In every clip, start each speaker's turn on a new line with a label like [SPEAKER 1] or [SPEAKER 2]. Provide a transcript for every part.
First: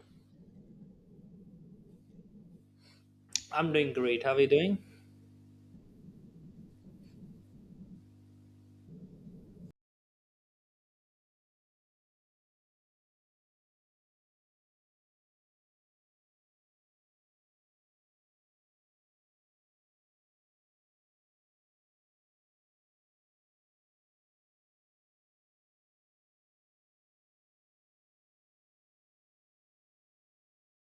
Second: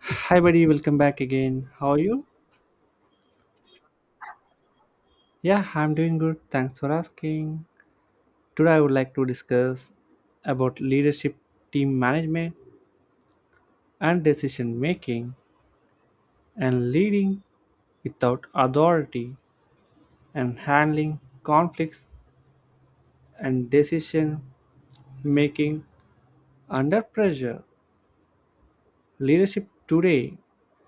[SPEAKER 1] Hi, buddy. Welcome back again. How are you?
[SPEAKER 2] I'm doing great. How are you doing?
[SPEAKER 1] Yeah, I'm doing good. Thanks for asking. Today, I would like to discuss about leadership, team management, and decision making, and leading without authority, and handling conflicts and decision making under pressure. Leadership today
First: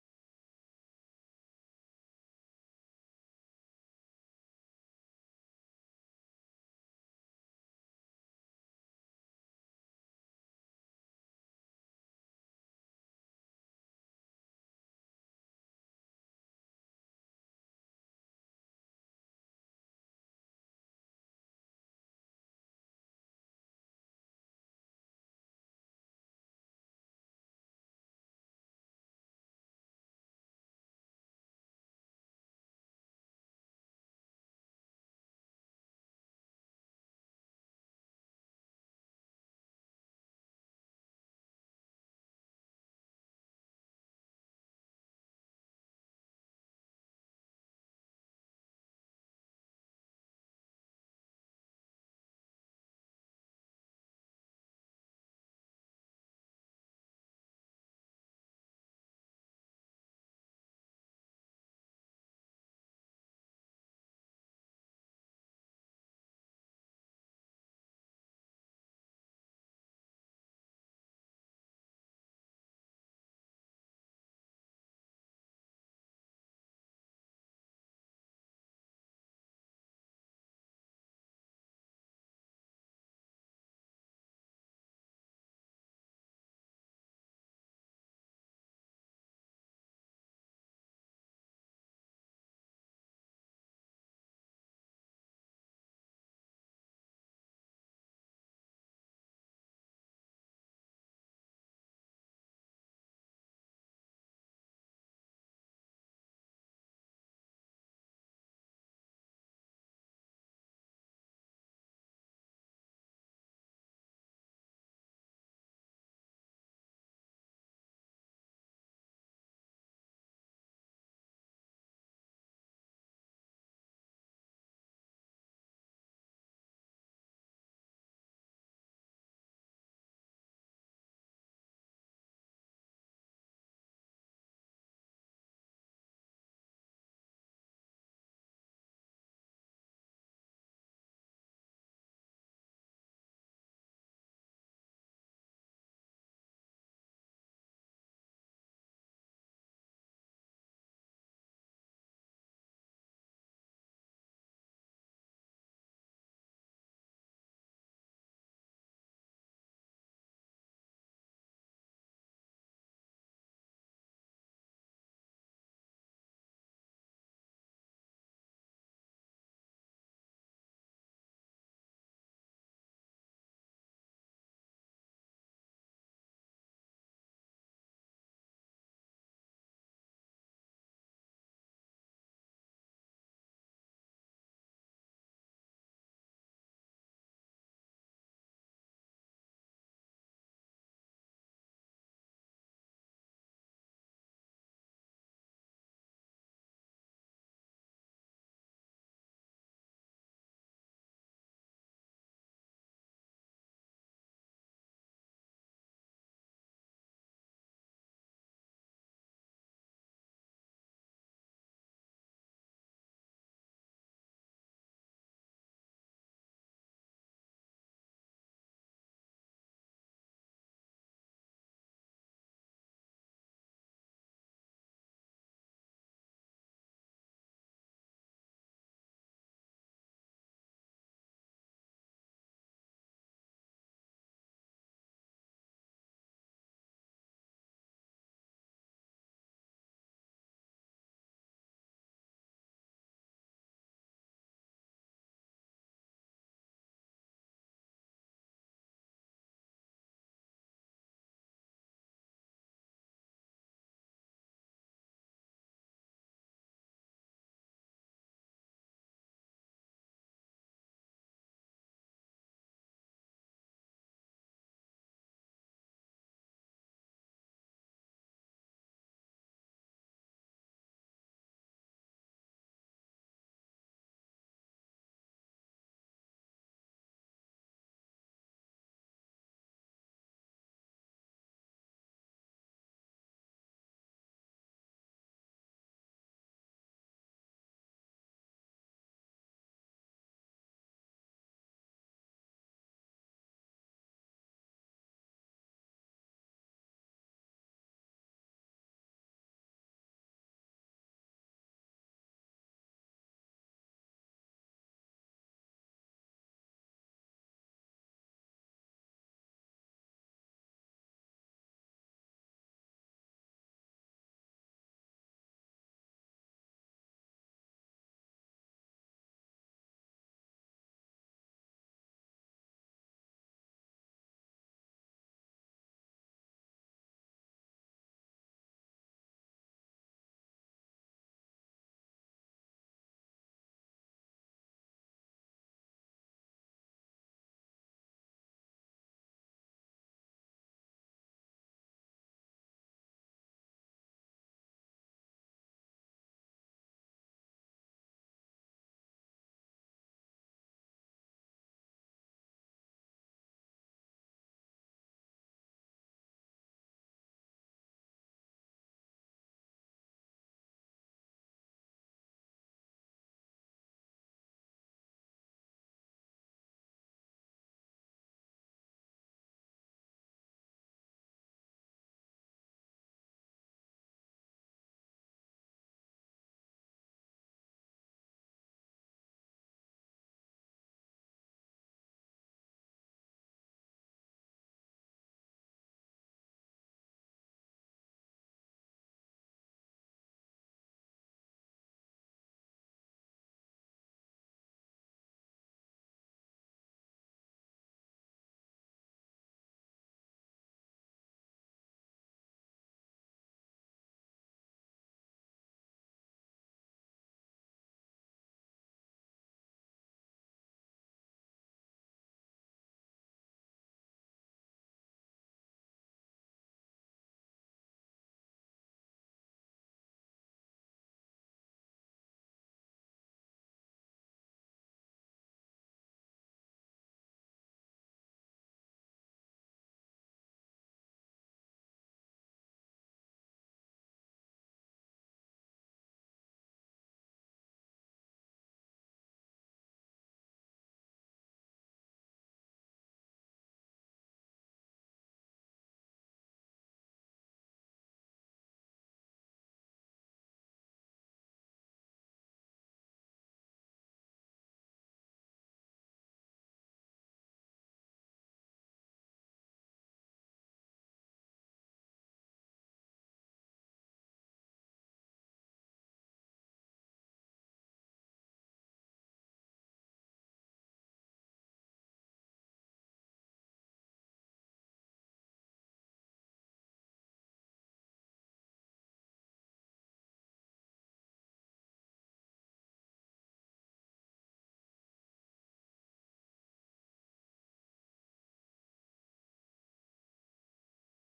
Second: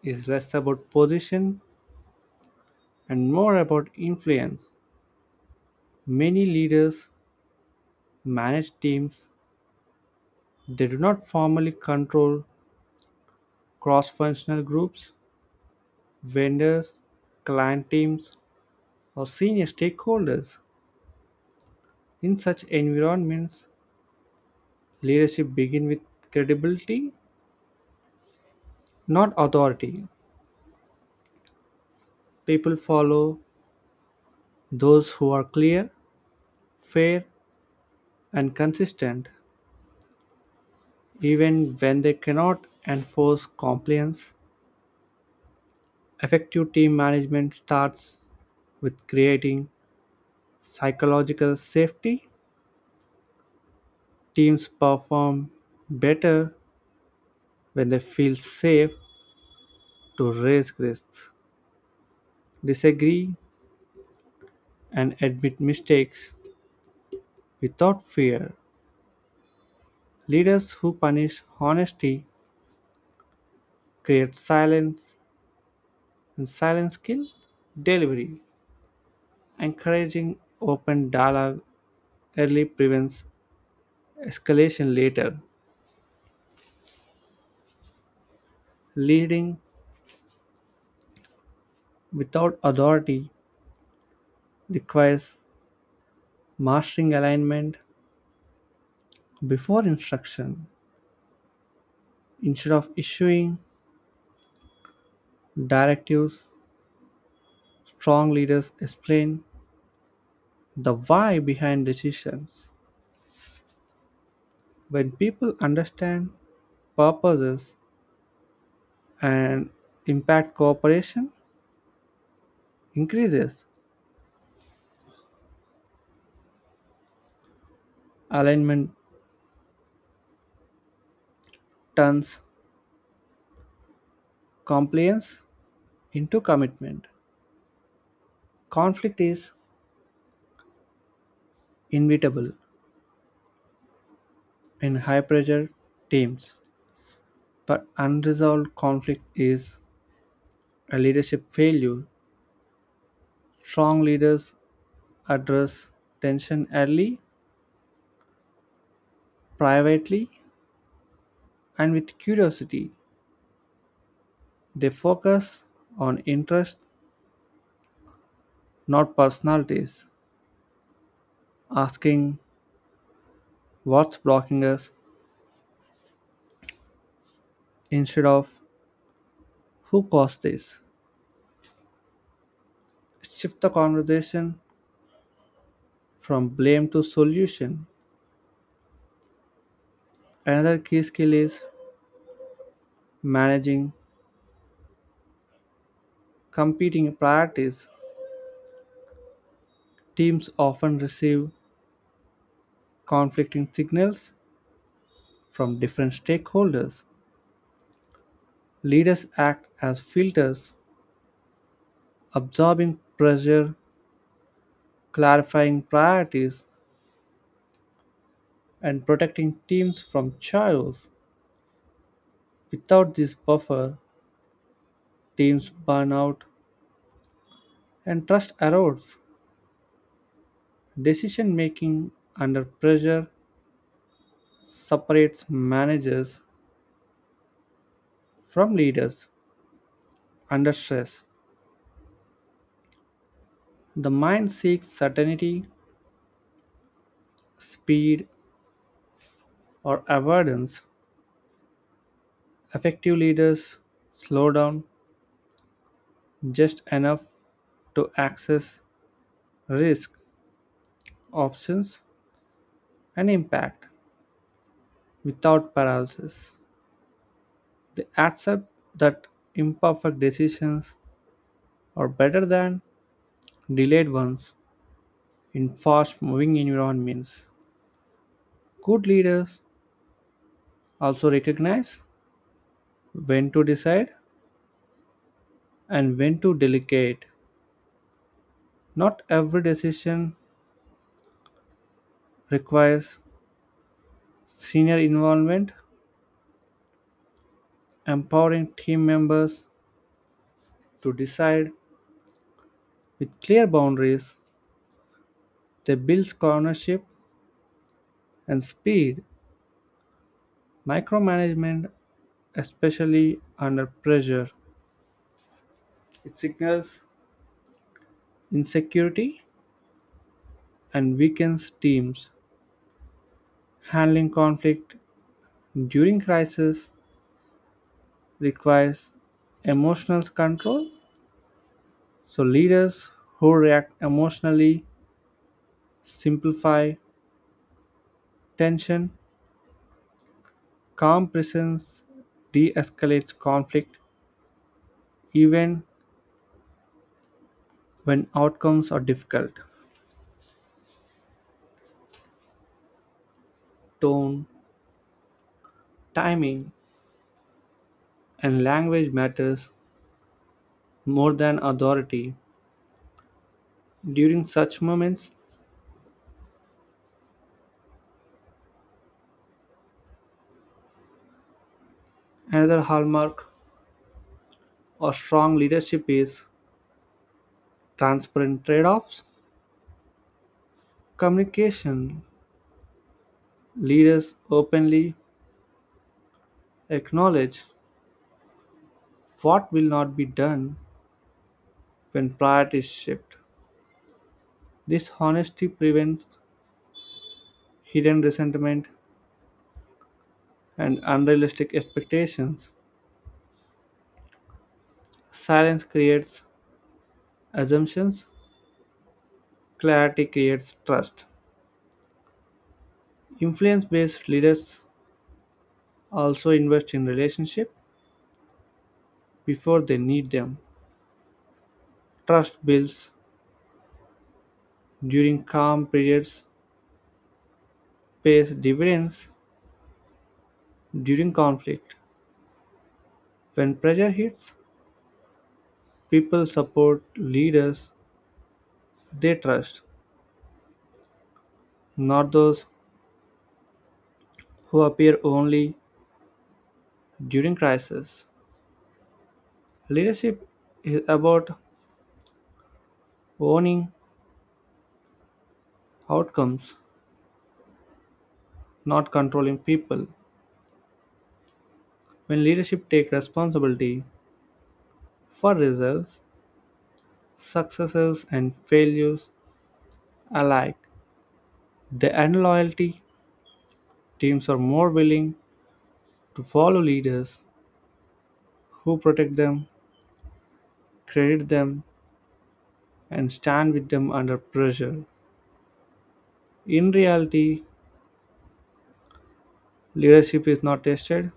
[SPEAKER 1] is less about position and more about influence. Many leaders manage teams. They do not formally control cross-functional groups, vendors, client teams, or senior stakeholders. In such environments, leadership begins with credibility, not authority. People follow those who are clear, fair, and consistent, even when they cannot enforce compliance. Effective team management starts with creating psychological safety. Teams perform better when they feel safe to raise risks, disagree, and admit mistakes without fear. Leaders who punish honesty create silence, and silence kills delivery. Encouraging open dialogue early prevents escalation later. Leading without authority requires mastering alignment before instruction. Instead of issuing directives, strong leaders explain the why behind decisions. When people understand purposes and impact, cooperation increases; alignment turns compliance into commitment. Conflict is inevitable in high pressure teams, but unresolved conflict is a leadership failure. Strong leaders address tension early, privately, and with curiosity. They focus on interest, not personalities, asking what's blocking us instead of who caused this. Shift the conversation from blame to solution. Another key skill is managing competing priorities. Teams often receive conflicting signals from different stakeholders. Leaders act as filters, absorbing pressure, clarifying priorities, and protecting teams from chaos. Without this buffer, teams burn out and trust erodes. Decision making under pressure separates managers from leaders under stress. The mind seeks certainty, speed, or avoidance. Effective leaders slow down just enough to access risk, options, and impact without paralysis. They accept that imperfect decisions are better than delayed ones in fast moving environments. Good leaders also recognize when to decide and when to delegate. Not every decision requires senior involvement, empowering team members to decide with clear boundaries. They build ownership and speed. Micromanagement, especially under pressure, it signals insecurity and weakens teams. Handling conflict during crisis requires emotional control. So, leaders who react emotionally simplify tension. Calm presence de escalates conflict even when outcomes are difficult. Tone, timing, and language matters more than authority. During such moments, another hallmark of strong leadership is transparent trade offs. Communication leaders openly acknowledge what will not be done when priorities shift. This honesty prevents hidden resentment and unrealistic expectations. Silence creates assumptions; clarity creates trust. Influence based leaders also invest in relationships before they need them. Trust builds during calm periods, pays dividends during conflict. When pressure hits, people support leaders they trust, not those who appear only during crisis. Leadership is about owning outcomes, not controlling people. When leadership takes responsibility for results, successes and failures alike, they earn loyalty. Teams are more willing to follow leaders who protect them, credit them, and stand with them under pressure. In reality, leadership is not tested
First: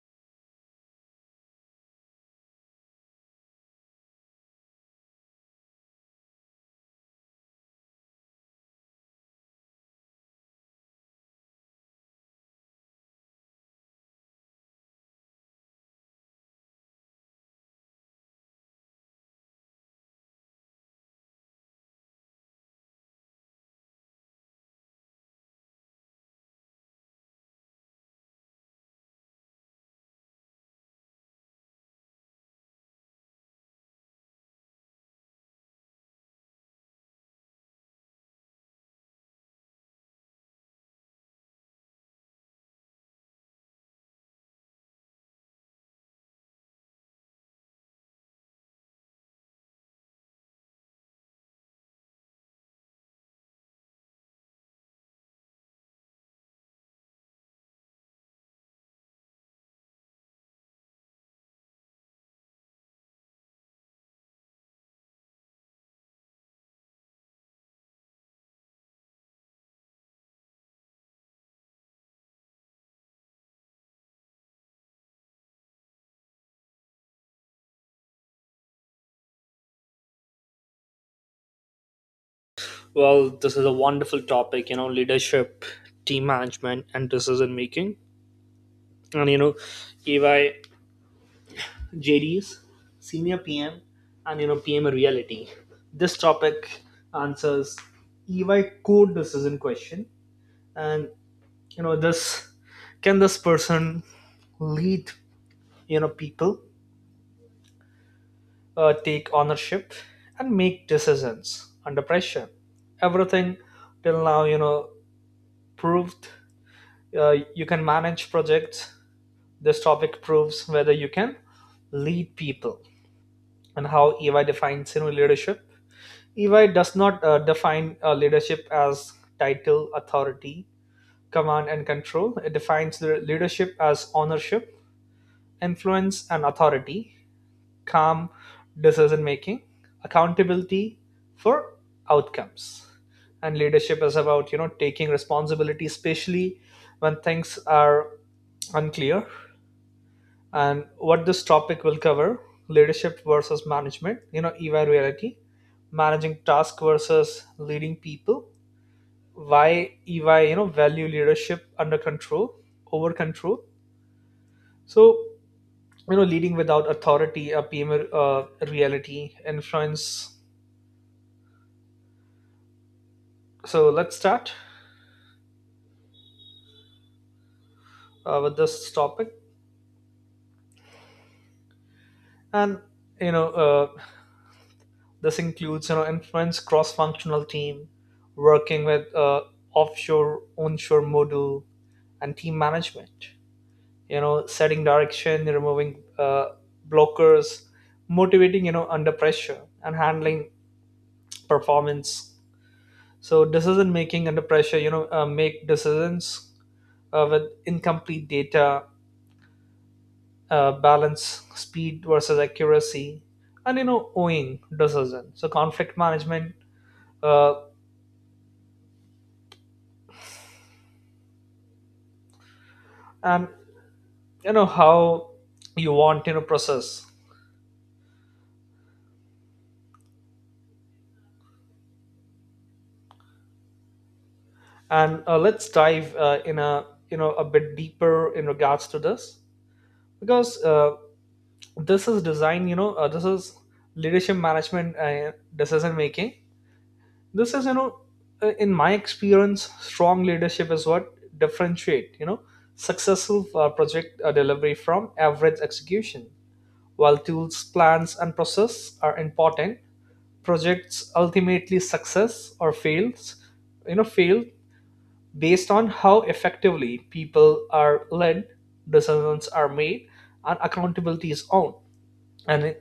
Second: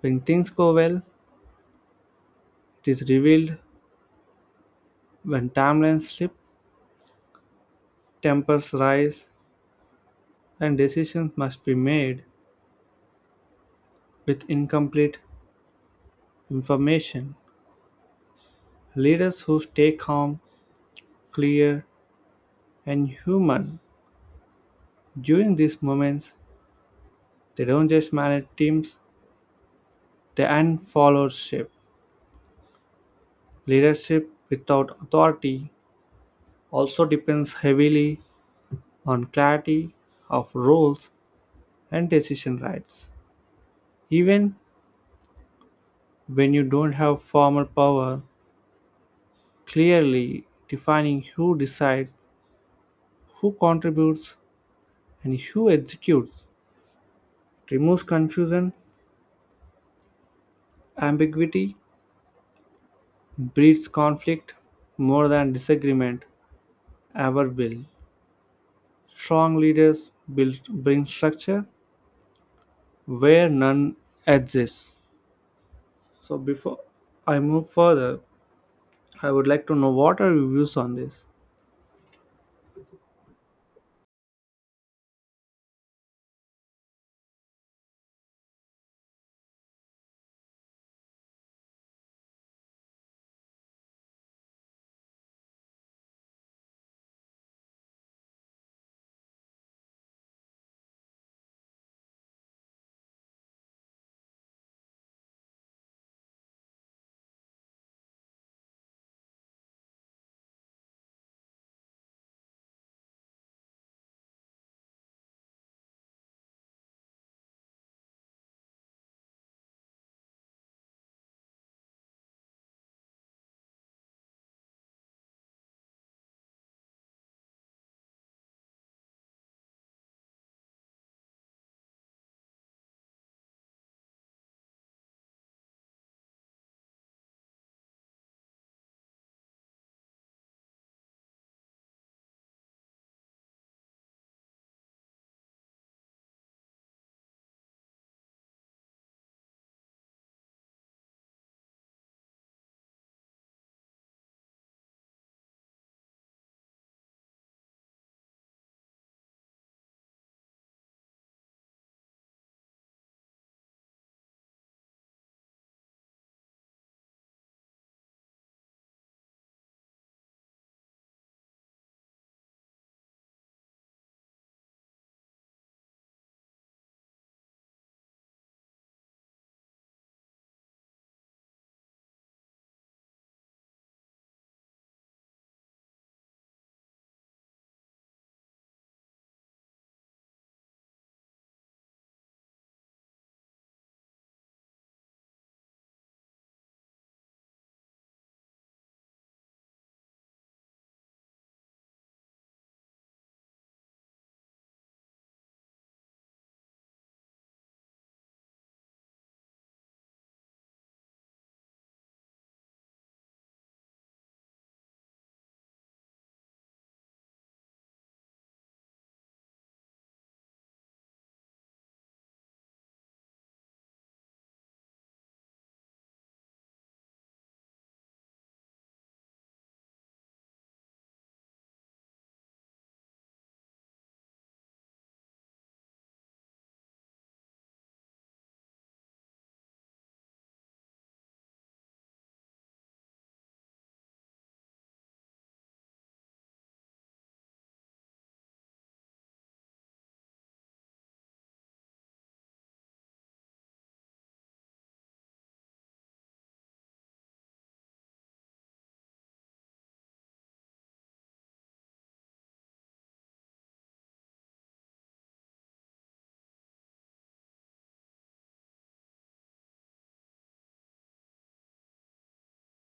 [SPEAKER 1] when things go well. It is revealed when timelines slip, tempers rise, and decisions must be made with incomplete information. Leaders who stay calm, clear, and human during these moments, they don't just manage teams, they end followership. Leadership without authority also depends heavily on clarity of roles and decision rights. Even when you don't have formal power, clearly defining who decides, who contributes, and who executes, it removes confusion. Ambiguity breeds conflict more than disagreement ever will. Strong leaders build, bring structure where none exists. So before I move further, I would like to know what are your views on this?
[SPEAKER 2] Well, this is a wonderful topic, leadership, team management, and decision making. And EY JDs, senior PM, and PM reality. This topic answers EY core decision question. And this can this person lead, people, take ownership, and make decisions under pressure? Everything till now, proved you can manage projects. This topic proves whether you can lead people and how EY defines leadership. EY does not define leadership as title, authority, command, and control. It defines the leadership as ownership, influence, and authority, calm decision making, accountability for outcomes. And leadership is about taking responsibility, especially when things are unclear. And what this topic will cover: leadership versus management, EY reality, managing task versus leading people, why EY value leadership under control over control. So leading without authority, a PM reality influence. So let's start with this topic, and you know uh, this includes, influence cross-functional team, working with offshore, onshore model, and team management. Setting direction, removing blockers, motivating, under pressure, and handling performance. So decision making under pressure, make decisions with incomplete data, balance speed versus accuracy, and owing decision. So conflict management uh, and how you want process. And let's dive in a a bit deeper in regards to this, because this is design. You know, this is leadership management, decision making. This is, in my experience, strong leadership is what differentiate successful project delivery from average execution, while tools, plans, and process are important. Projects ultimately success or fails you know fail, based on how effectively people are led, decisions are made, and accountability is owned. And in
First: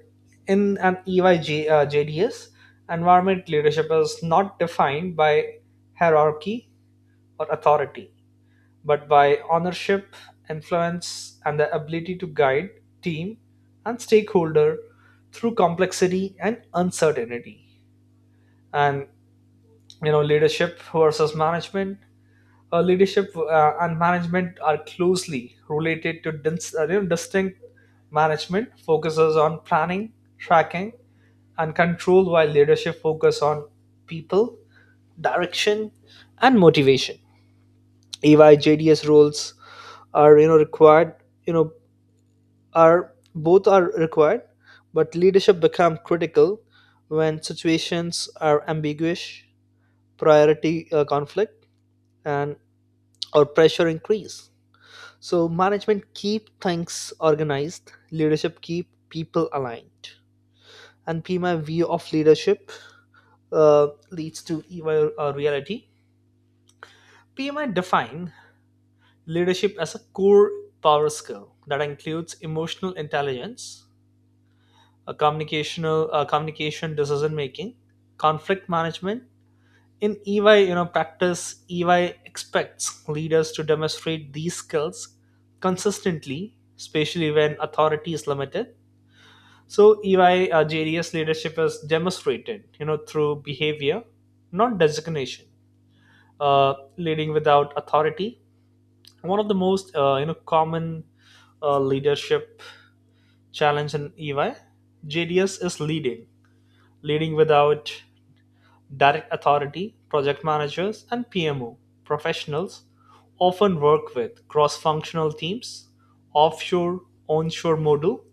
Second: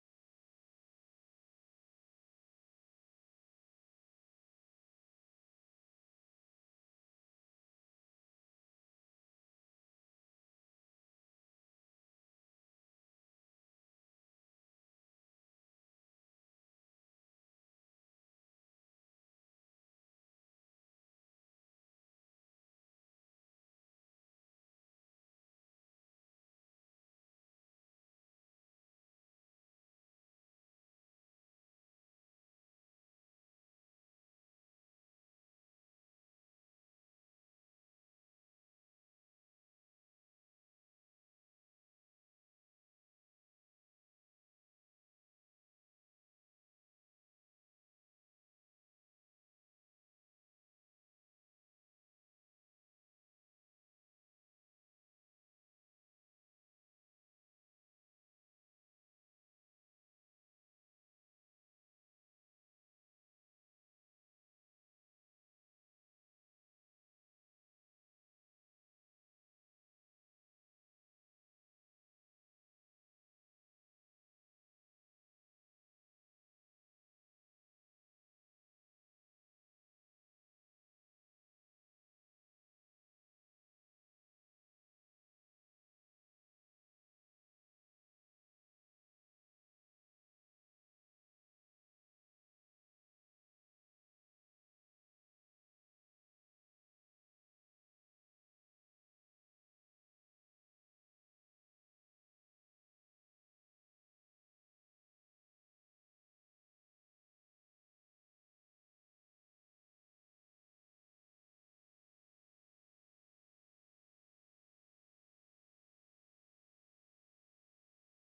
[SPEAKER 2] in an EYJ JDS environment, leadership is not defined by hierarchy or authority, but by ownership, influence, and the ability to guide team and stakeholder through complexity and uncertainty. And leadership versus management. Uh, leadership and management are closely related to distinct. Management focuses on planning, tracking, and control, while leadership focus on people, direction, and motivation. EY JDS roles are, required, you know are both are required, but leadership become critical when situations are ambiguous, priority conflict and or pressure increase. So management keep things organized, leadership keep people aligned. And PMI view of leadership leads to EY reality. PMI define leadership as a core power skill that includes emotional intelligence, a communication, decision making, conflict management. In EY, practice, EY expects leaders to demonstrate these skills consistently, especially when authority is limited. So EY JDS leadership is demonstrated, through behavior, not designation. Leading without authority. One of the most, common leadership challenge in EY, JDS is leading without direct authority. Project managers and PMO professionals often work with cross-functional teams, offshore, onshore model,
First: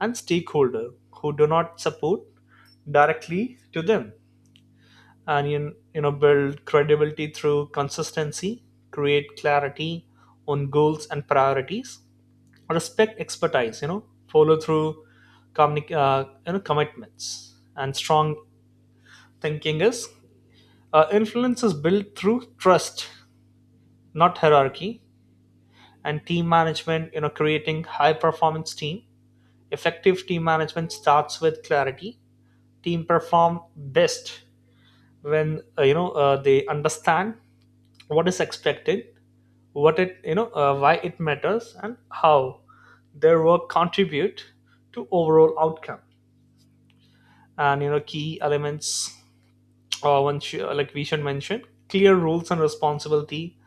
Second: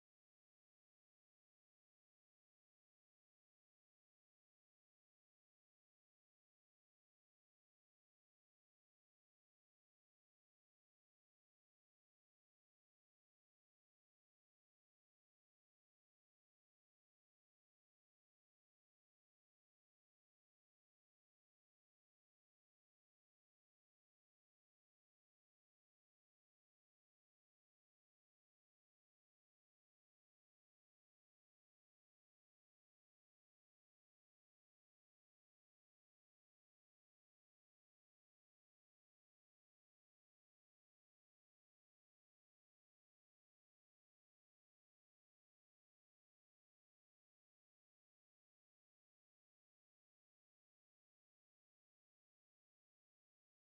[SPEAKER 2] and stakeholder who do not support directly to them. And you know build credibility through consistency, create clarity on goals and priorities, respect expertise, follow through commitments. And strong thinking is, influence is built through trust, not hierarchy. And team management, creating high performance team. Effective team management starts with clarity. Team perform best when they understand what is expected, what it you know why it matters, and how their work contribute to overall outcome. And key elements. Uh, one like we should mention: clear rules and responsibility,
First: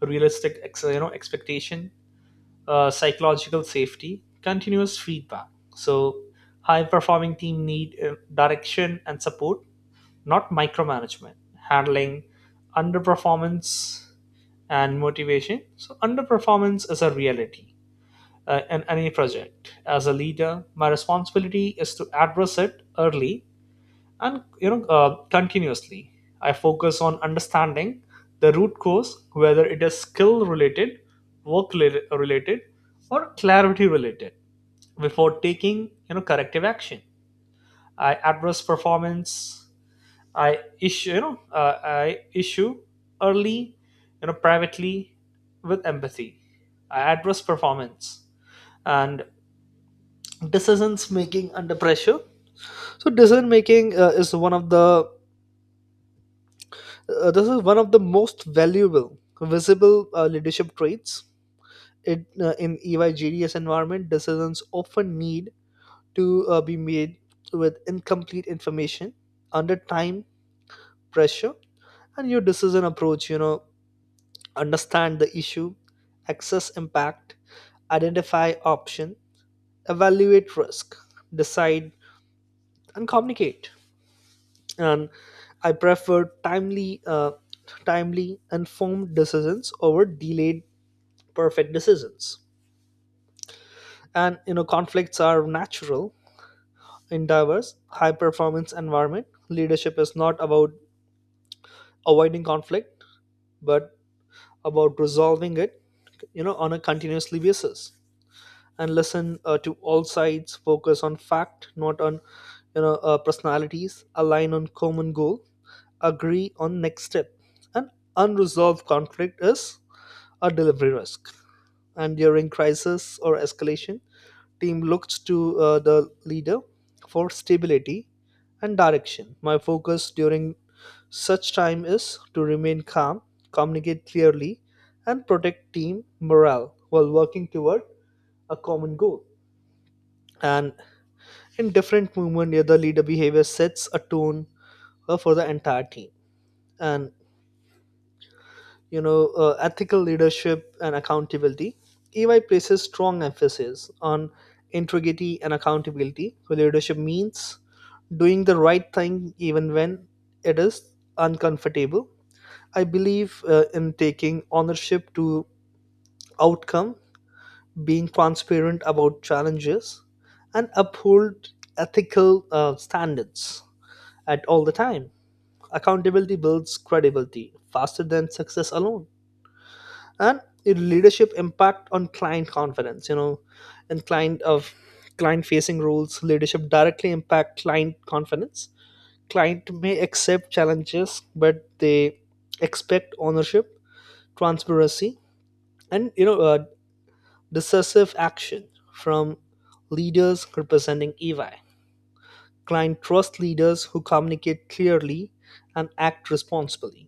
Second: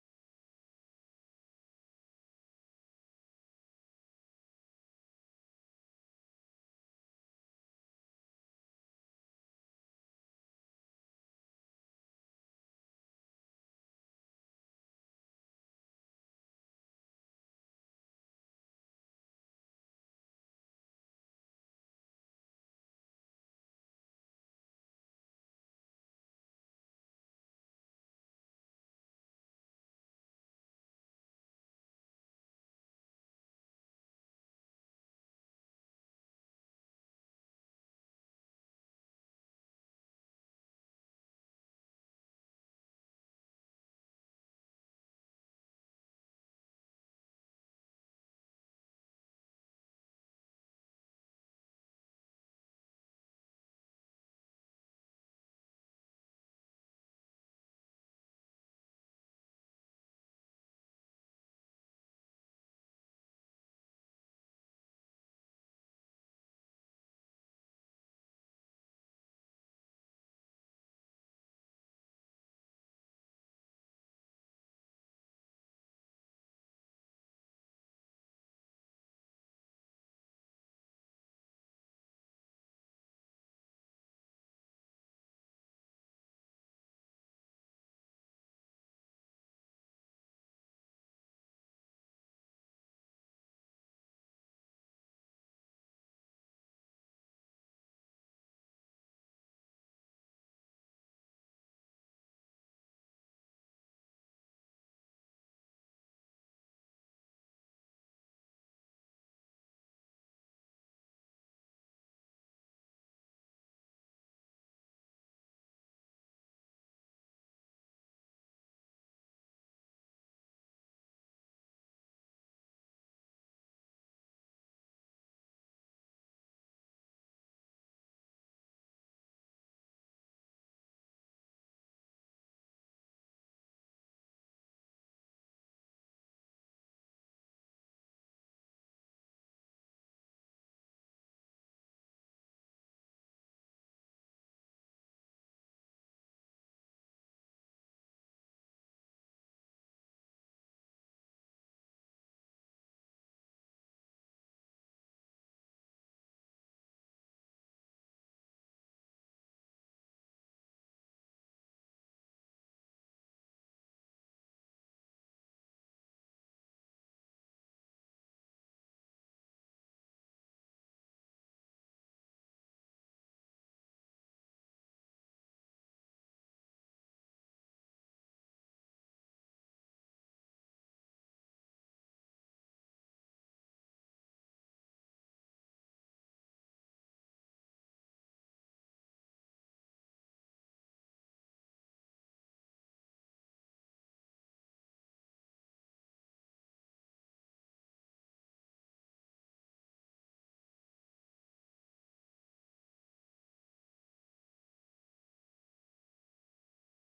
[SPEAKER 2] realistic expectation, psychological safety, continuous feedback. So high performing team need direction and support, not micromanagement. Handling underperformance and motivation. So underperformance is a reality in any project. As a leader, my responsibility is to address it early and continuously. I focus on understanding the root cause, whether it is skill related, work related, or clarity related, before taking corrective action. I address performance. I issue early, privately, with empathy. I address performance. And decisions making under pressure. So decision making is one of the this is one of the most valuable visible leadership traits. In EY GDS environment, decisions often need to be made with incomplete information, under time pressure. And your decision approach. Understand the issue, assess impact, identify option, evaluate risk, decide, and communicate. And I prefer timely, informed decisions over delayed perfect decisions. And conflicts are natural in diverse, high performance environment. Leadership is not about avoiding conflict, but about resolving it, on a continuously basis. And listen to all sides, focus on fact, not on personalities, align on common goal, agree on next step. An unresolved conflict is or delivery risk. And during crisis or escalation, team looks to the leader for stability and direction. My focus during such time is to remain calm, communicate clearly, and protect team morale while working toward a common goal. And in different movement, yeah, the leader behavior sets a tone for the entire team. And ethical leadership and accountability. EY places strong emphasis on integrity and accountability. So leadership means doing the right thing, even when it is uncomfortable. I believe in taking ownership to outcome, being transparent about challenges, and uphold ethical standards at all the time. Accountability builds credibility faster than success alone. And your leadership impact on client confidence, and client facing roles, leadership directly impact client confidence. Client may accept challenges, but they expect ownership, transparency, and decisive action from leaders representing EY. Client trust leaders who communicate clearly and act responsibly.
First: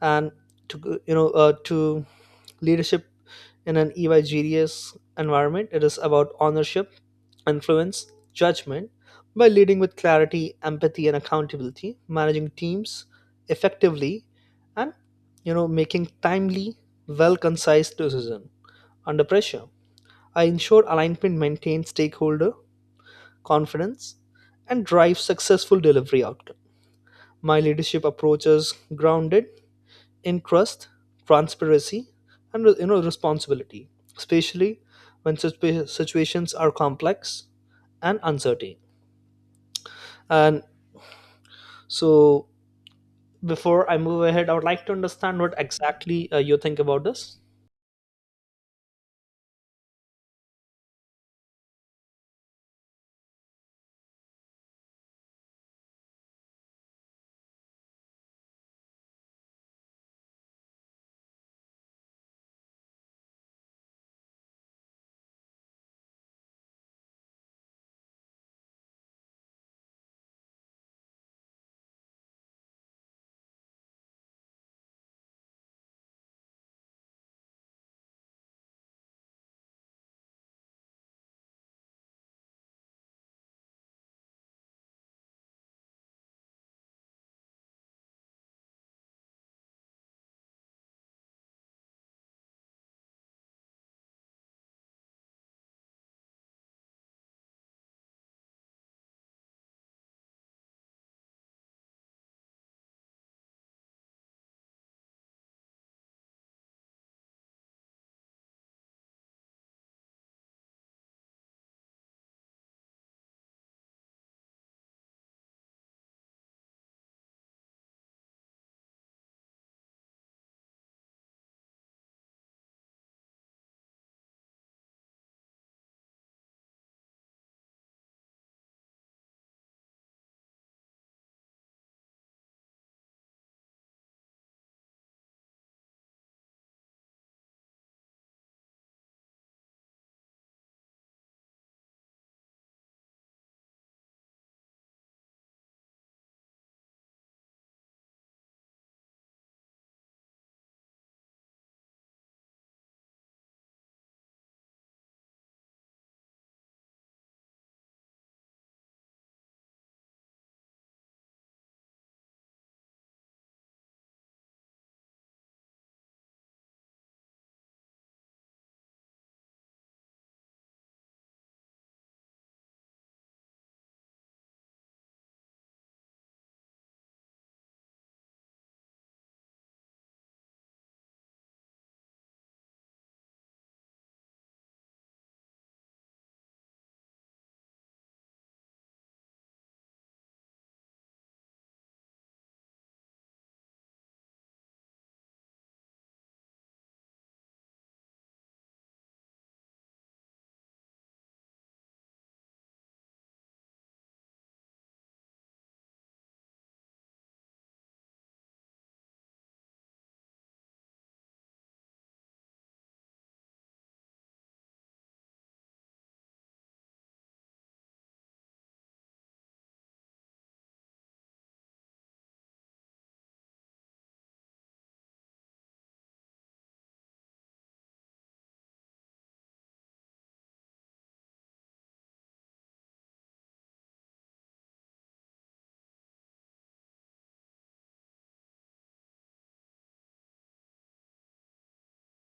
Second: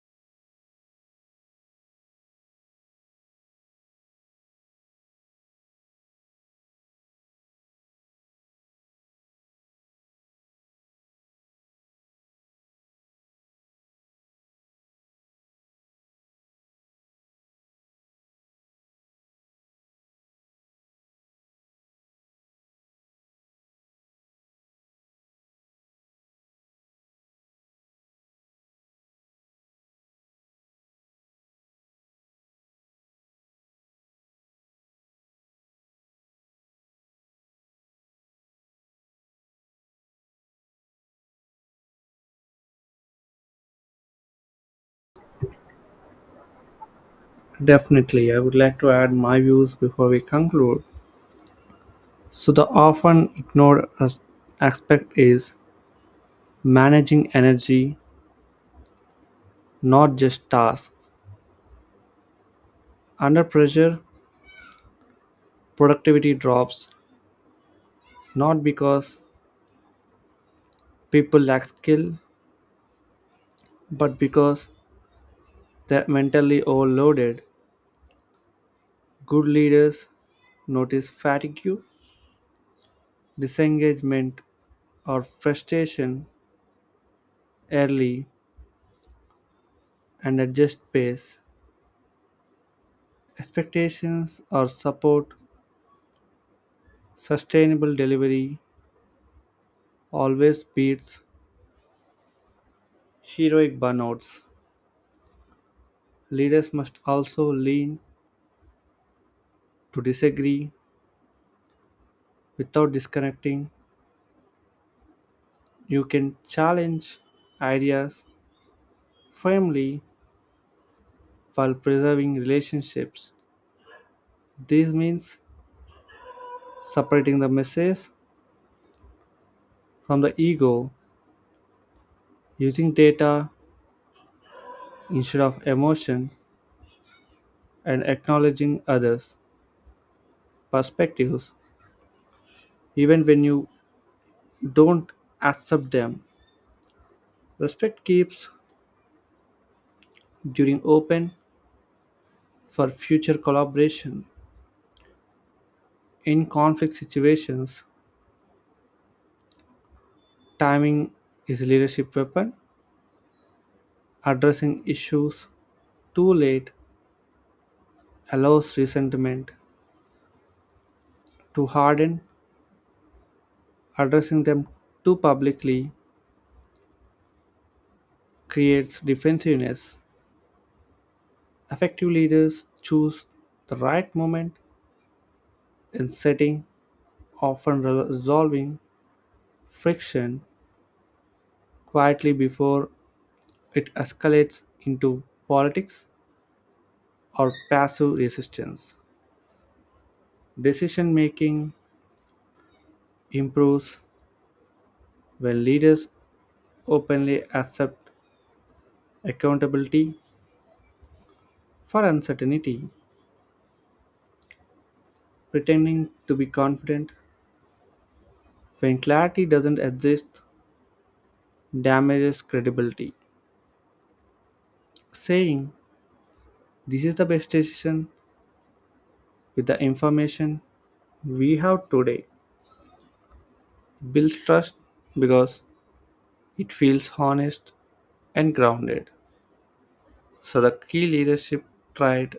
[SPEAKER 2] And to you know uh, to Leadership in an egregious environment, it is about ownership, influence, judgment. By leading with clarity, empathy, and accountability, managing teams effectively, and making timely, well-concise decision under pressure, I ensure alignment maintains stakeholder confidence and drives successful delivery outcome. My leadership approach is grounded in trust, transparency, and responsibility, especially when situations are complex and uncertain. And so, before I move ahead, I would like to understand what exactly you think about this.
[SPEAKER 1] Definitely, I would like to add my views before we conclude. So, the often ignored aspect is managing energy, not just tasks. Under pressure, productivity drops, not because people lack skill, but because they're mentally overloaded. Good leaders notice fatigue, disengagement, or frustration early and adjust pace. Expectations or support, sustainable delivery always beats heroic burnouts. Leaders must also lean to disagree without disconnecting. You can challenge ideas firmly while preserving relationships. This means separating the message from the ego, using data instead of emotion, and acknowledging others' perspectives even when you don't accept them. Respect keeps during open for future collaboration. In conflict situations, timing is a leadership weapon. Addressing issues too late allows resentment to harden; addressing them too publicly creates defensiveness. Effective leaders choose the right moment in setting, often resolving friction quietly before it escalates into politics or passive resistance. Decision making improves when leaders openly accept accountability for uncertainty. Pretending to be confident when clarity doesn't exist damages credibility. Saying, "This is the best decision with the information we have today," builds trust because it feels honest and grounded. So, the key leadership trait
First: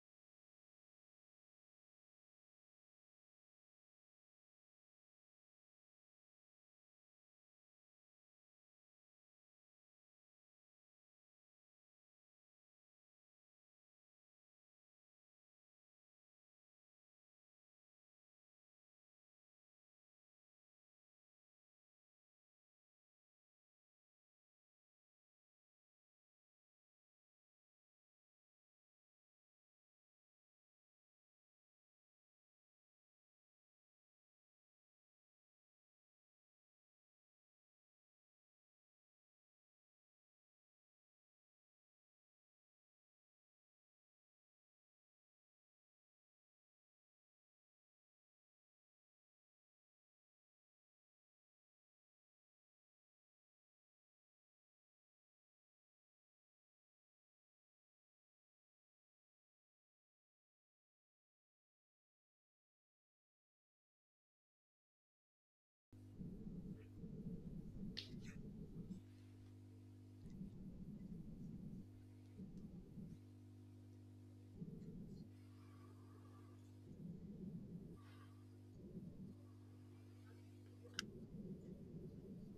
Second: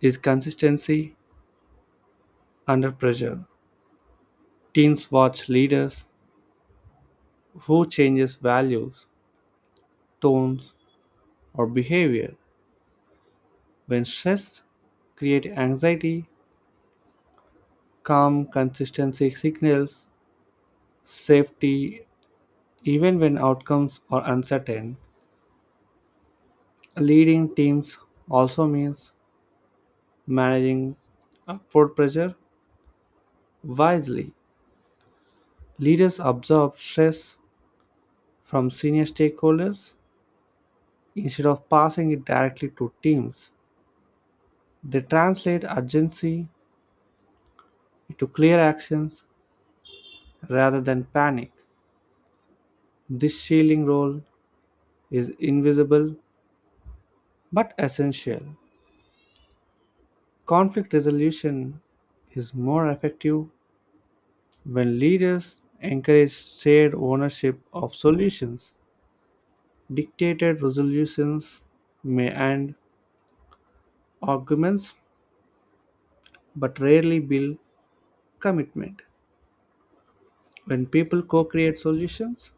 [SPEAKER 1] is consistency under pressure. Teams watch leaders who changes values, tones, or behavior. When stress create anxiety, calm consistency signals safety even when outcomes are uncertain. Leading teams also means managing upward pressure wisely. Leaders absorb stress from senior stakeholders instead of passing it directly to teams. They translate urgency into clear actions rather than panic. This shielding role is invisible but essential. Conflict resolution is more effective when leaders encourage shared ownership of solutions. Dictated resolutions may end arguments but rarely build commitment. When people co create solutions,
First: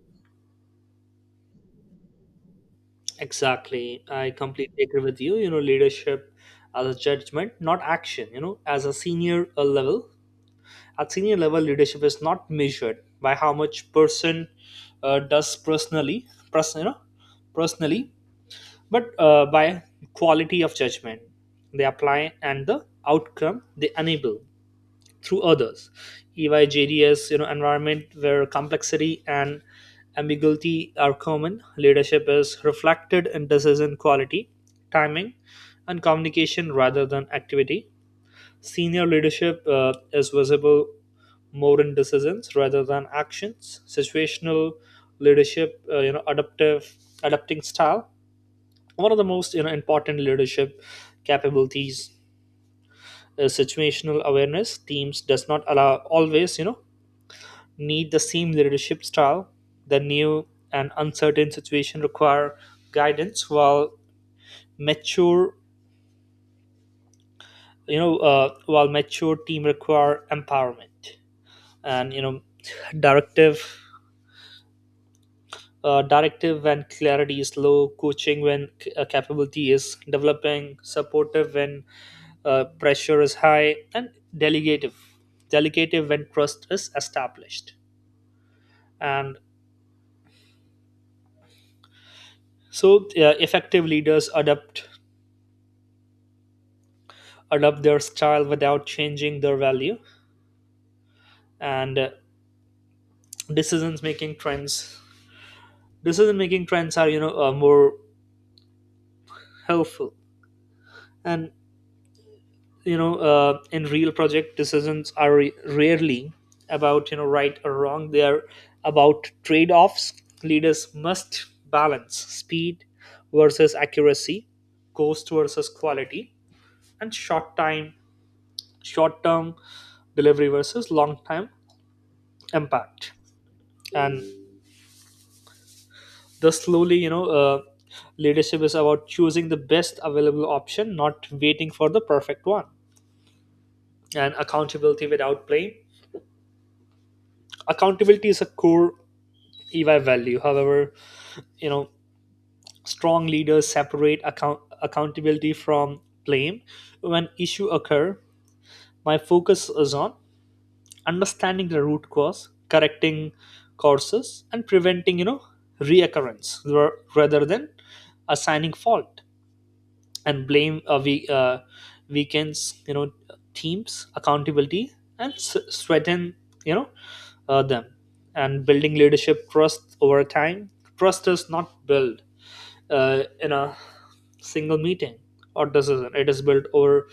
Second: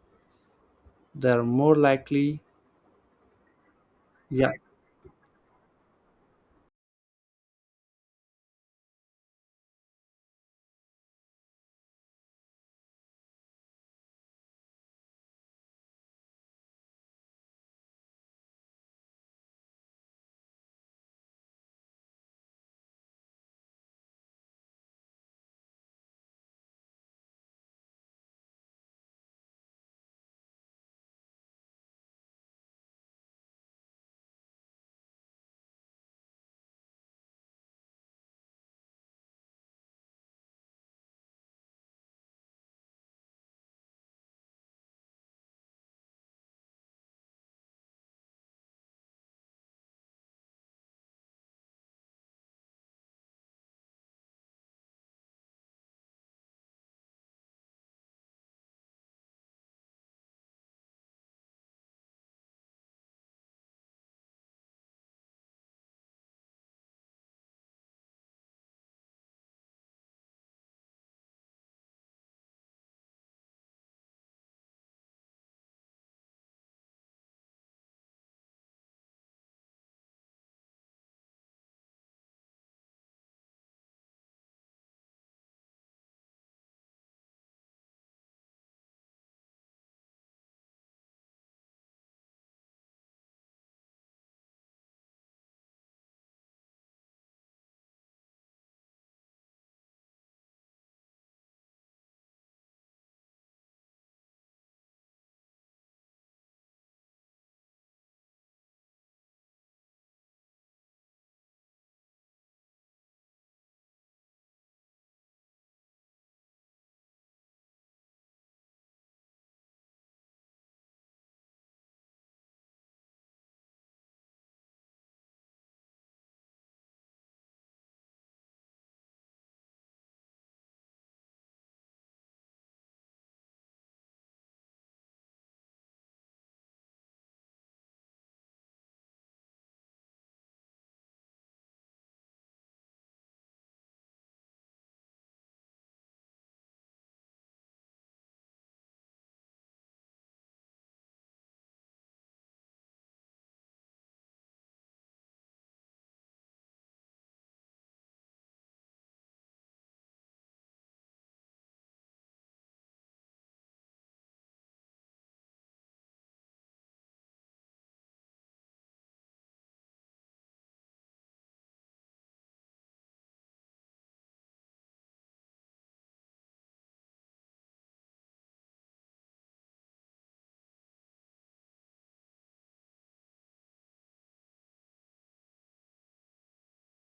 [SPEAKER 1] they are more likely.
[SPEAKER 2] Exactly. I
[SPEAKER 1] Yeah,
[SPEAKER 2] completely agree with you. Leadership as a judgment, not action. As a senior at senior level, leadership is not measured by how much person does personally, personally, but by quality of judgment they apply and the outcome they enable through others. EYJDS, environment where complexity and ambiguity are common. Leadership is reflected in decision quality, timing, and communication rather than activity. Senior leadership is visible more in decisions rather than actions. Situational leadership, adaptive adapting style, one of the most important leadership capabilities, is situational awareness. Teams does not allow always need the same leadership style. The new and uncertain situation require guidance, while mature mature team require empowerment. And directive directive when clarity is low, coaching when capability is developing, supportive when pressure is high, and delegative, delegative when trust is established. And so, effective leaders adapt their style without changing their value. And decisions making trends decision making trends are, more helpful. And in real project decisions are rarely about right or wrong. They are about trade-offs. Leaders must balance speed versus accuracy, cost versus quality, and short term delivery versus long time impact. And thus slowly, leadership is about choosing the best available option, not waiting for the perfect one. And accountability without blame. Accountability is a core EY value. However, you know, strong leaders separate accountability from blame. When issues occur, my focus is on understanding the root cause, correcting courses, and preventing, reoccurrence rather than assigning fault and blame. Uh, we uh, weekends, teams, accountability, and strengthen, you know, them, and building leadership trust over time. Trust is not built in a single meeting or decision. It is built over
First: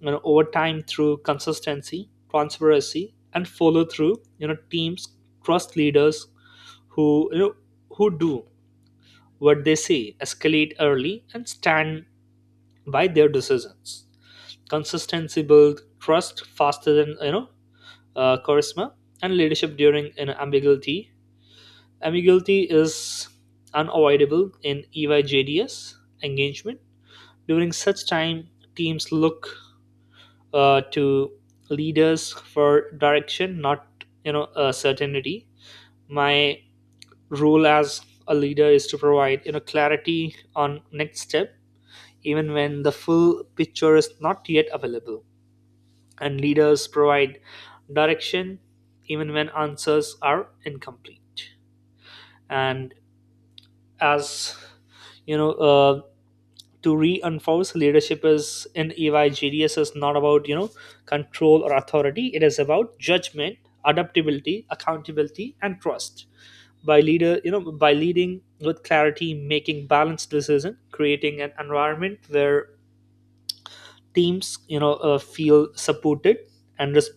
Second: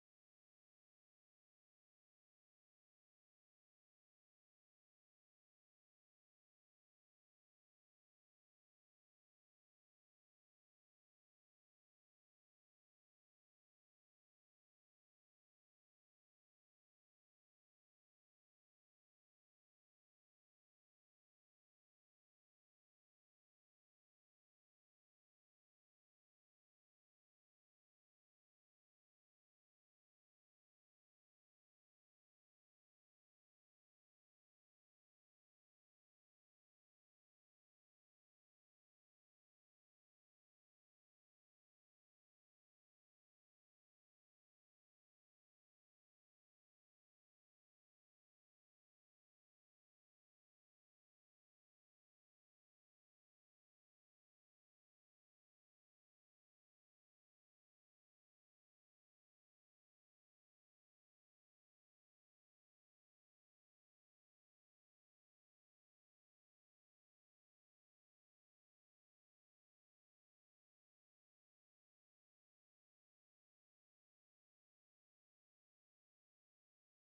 [SPEAKER 2] you know over time through consistency, transparency, and follow through. You know, teams trust leaders who you know who do what they say, escalate early, and stand by their decisions. Consistency builds trust faster than charisma. And leadership during an ambiguity. Ambiguity is unavoidable in EYJDS engagement. During such time, teams look to leaders for direction, not certainty. My role as a leader is to provide clarity on next step, even when the full picture is not yet available. And leaders provide direction, even when answers are incomplete. And as, you know, uh, to reinforce, leadership is in EY is not about control or authority. It is about judgment, adaptability, accountability, and trust. By leader, you know, by leading with clarity, making balanced decision, creating an environment where teams feel supported, and res-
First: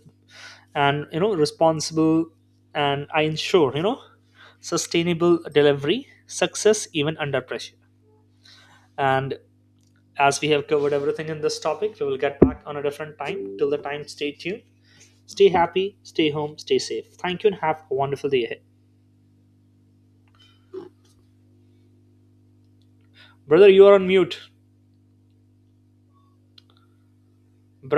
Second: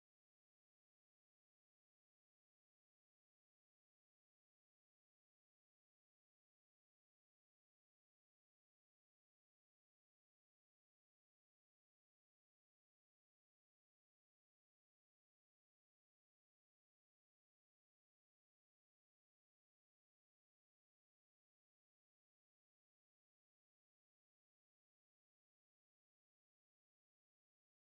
[SPEAKER 2] and responsible, and I ensure sustainable delivery, success even under pressure. And as we have covered everything in this topic, we will get back on a different time. Till the time, stay tuned, stay happy, stay home, stay safe. Thank you, and have a wonderful day ahead. Brother, you are on mute. Brother,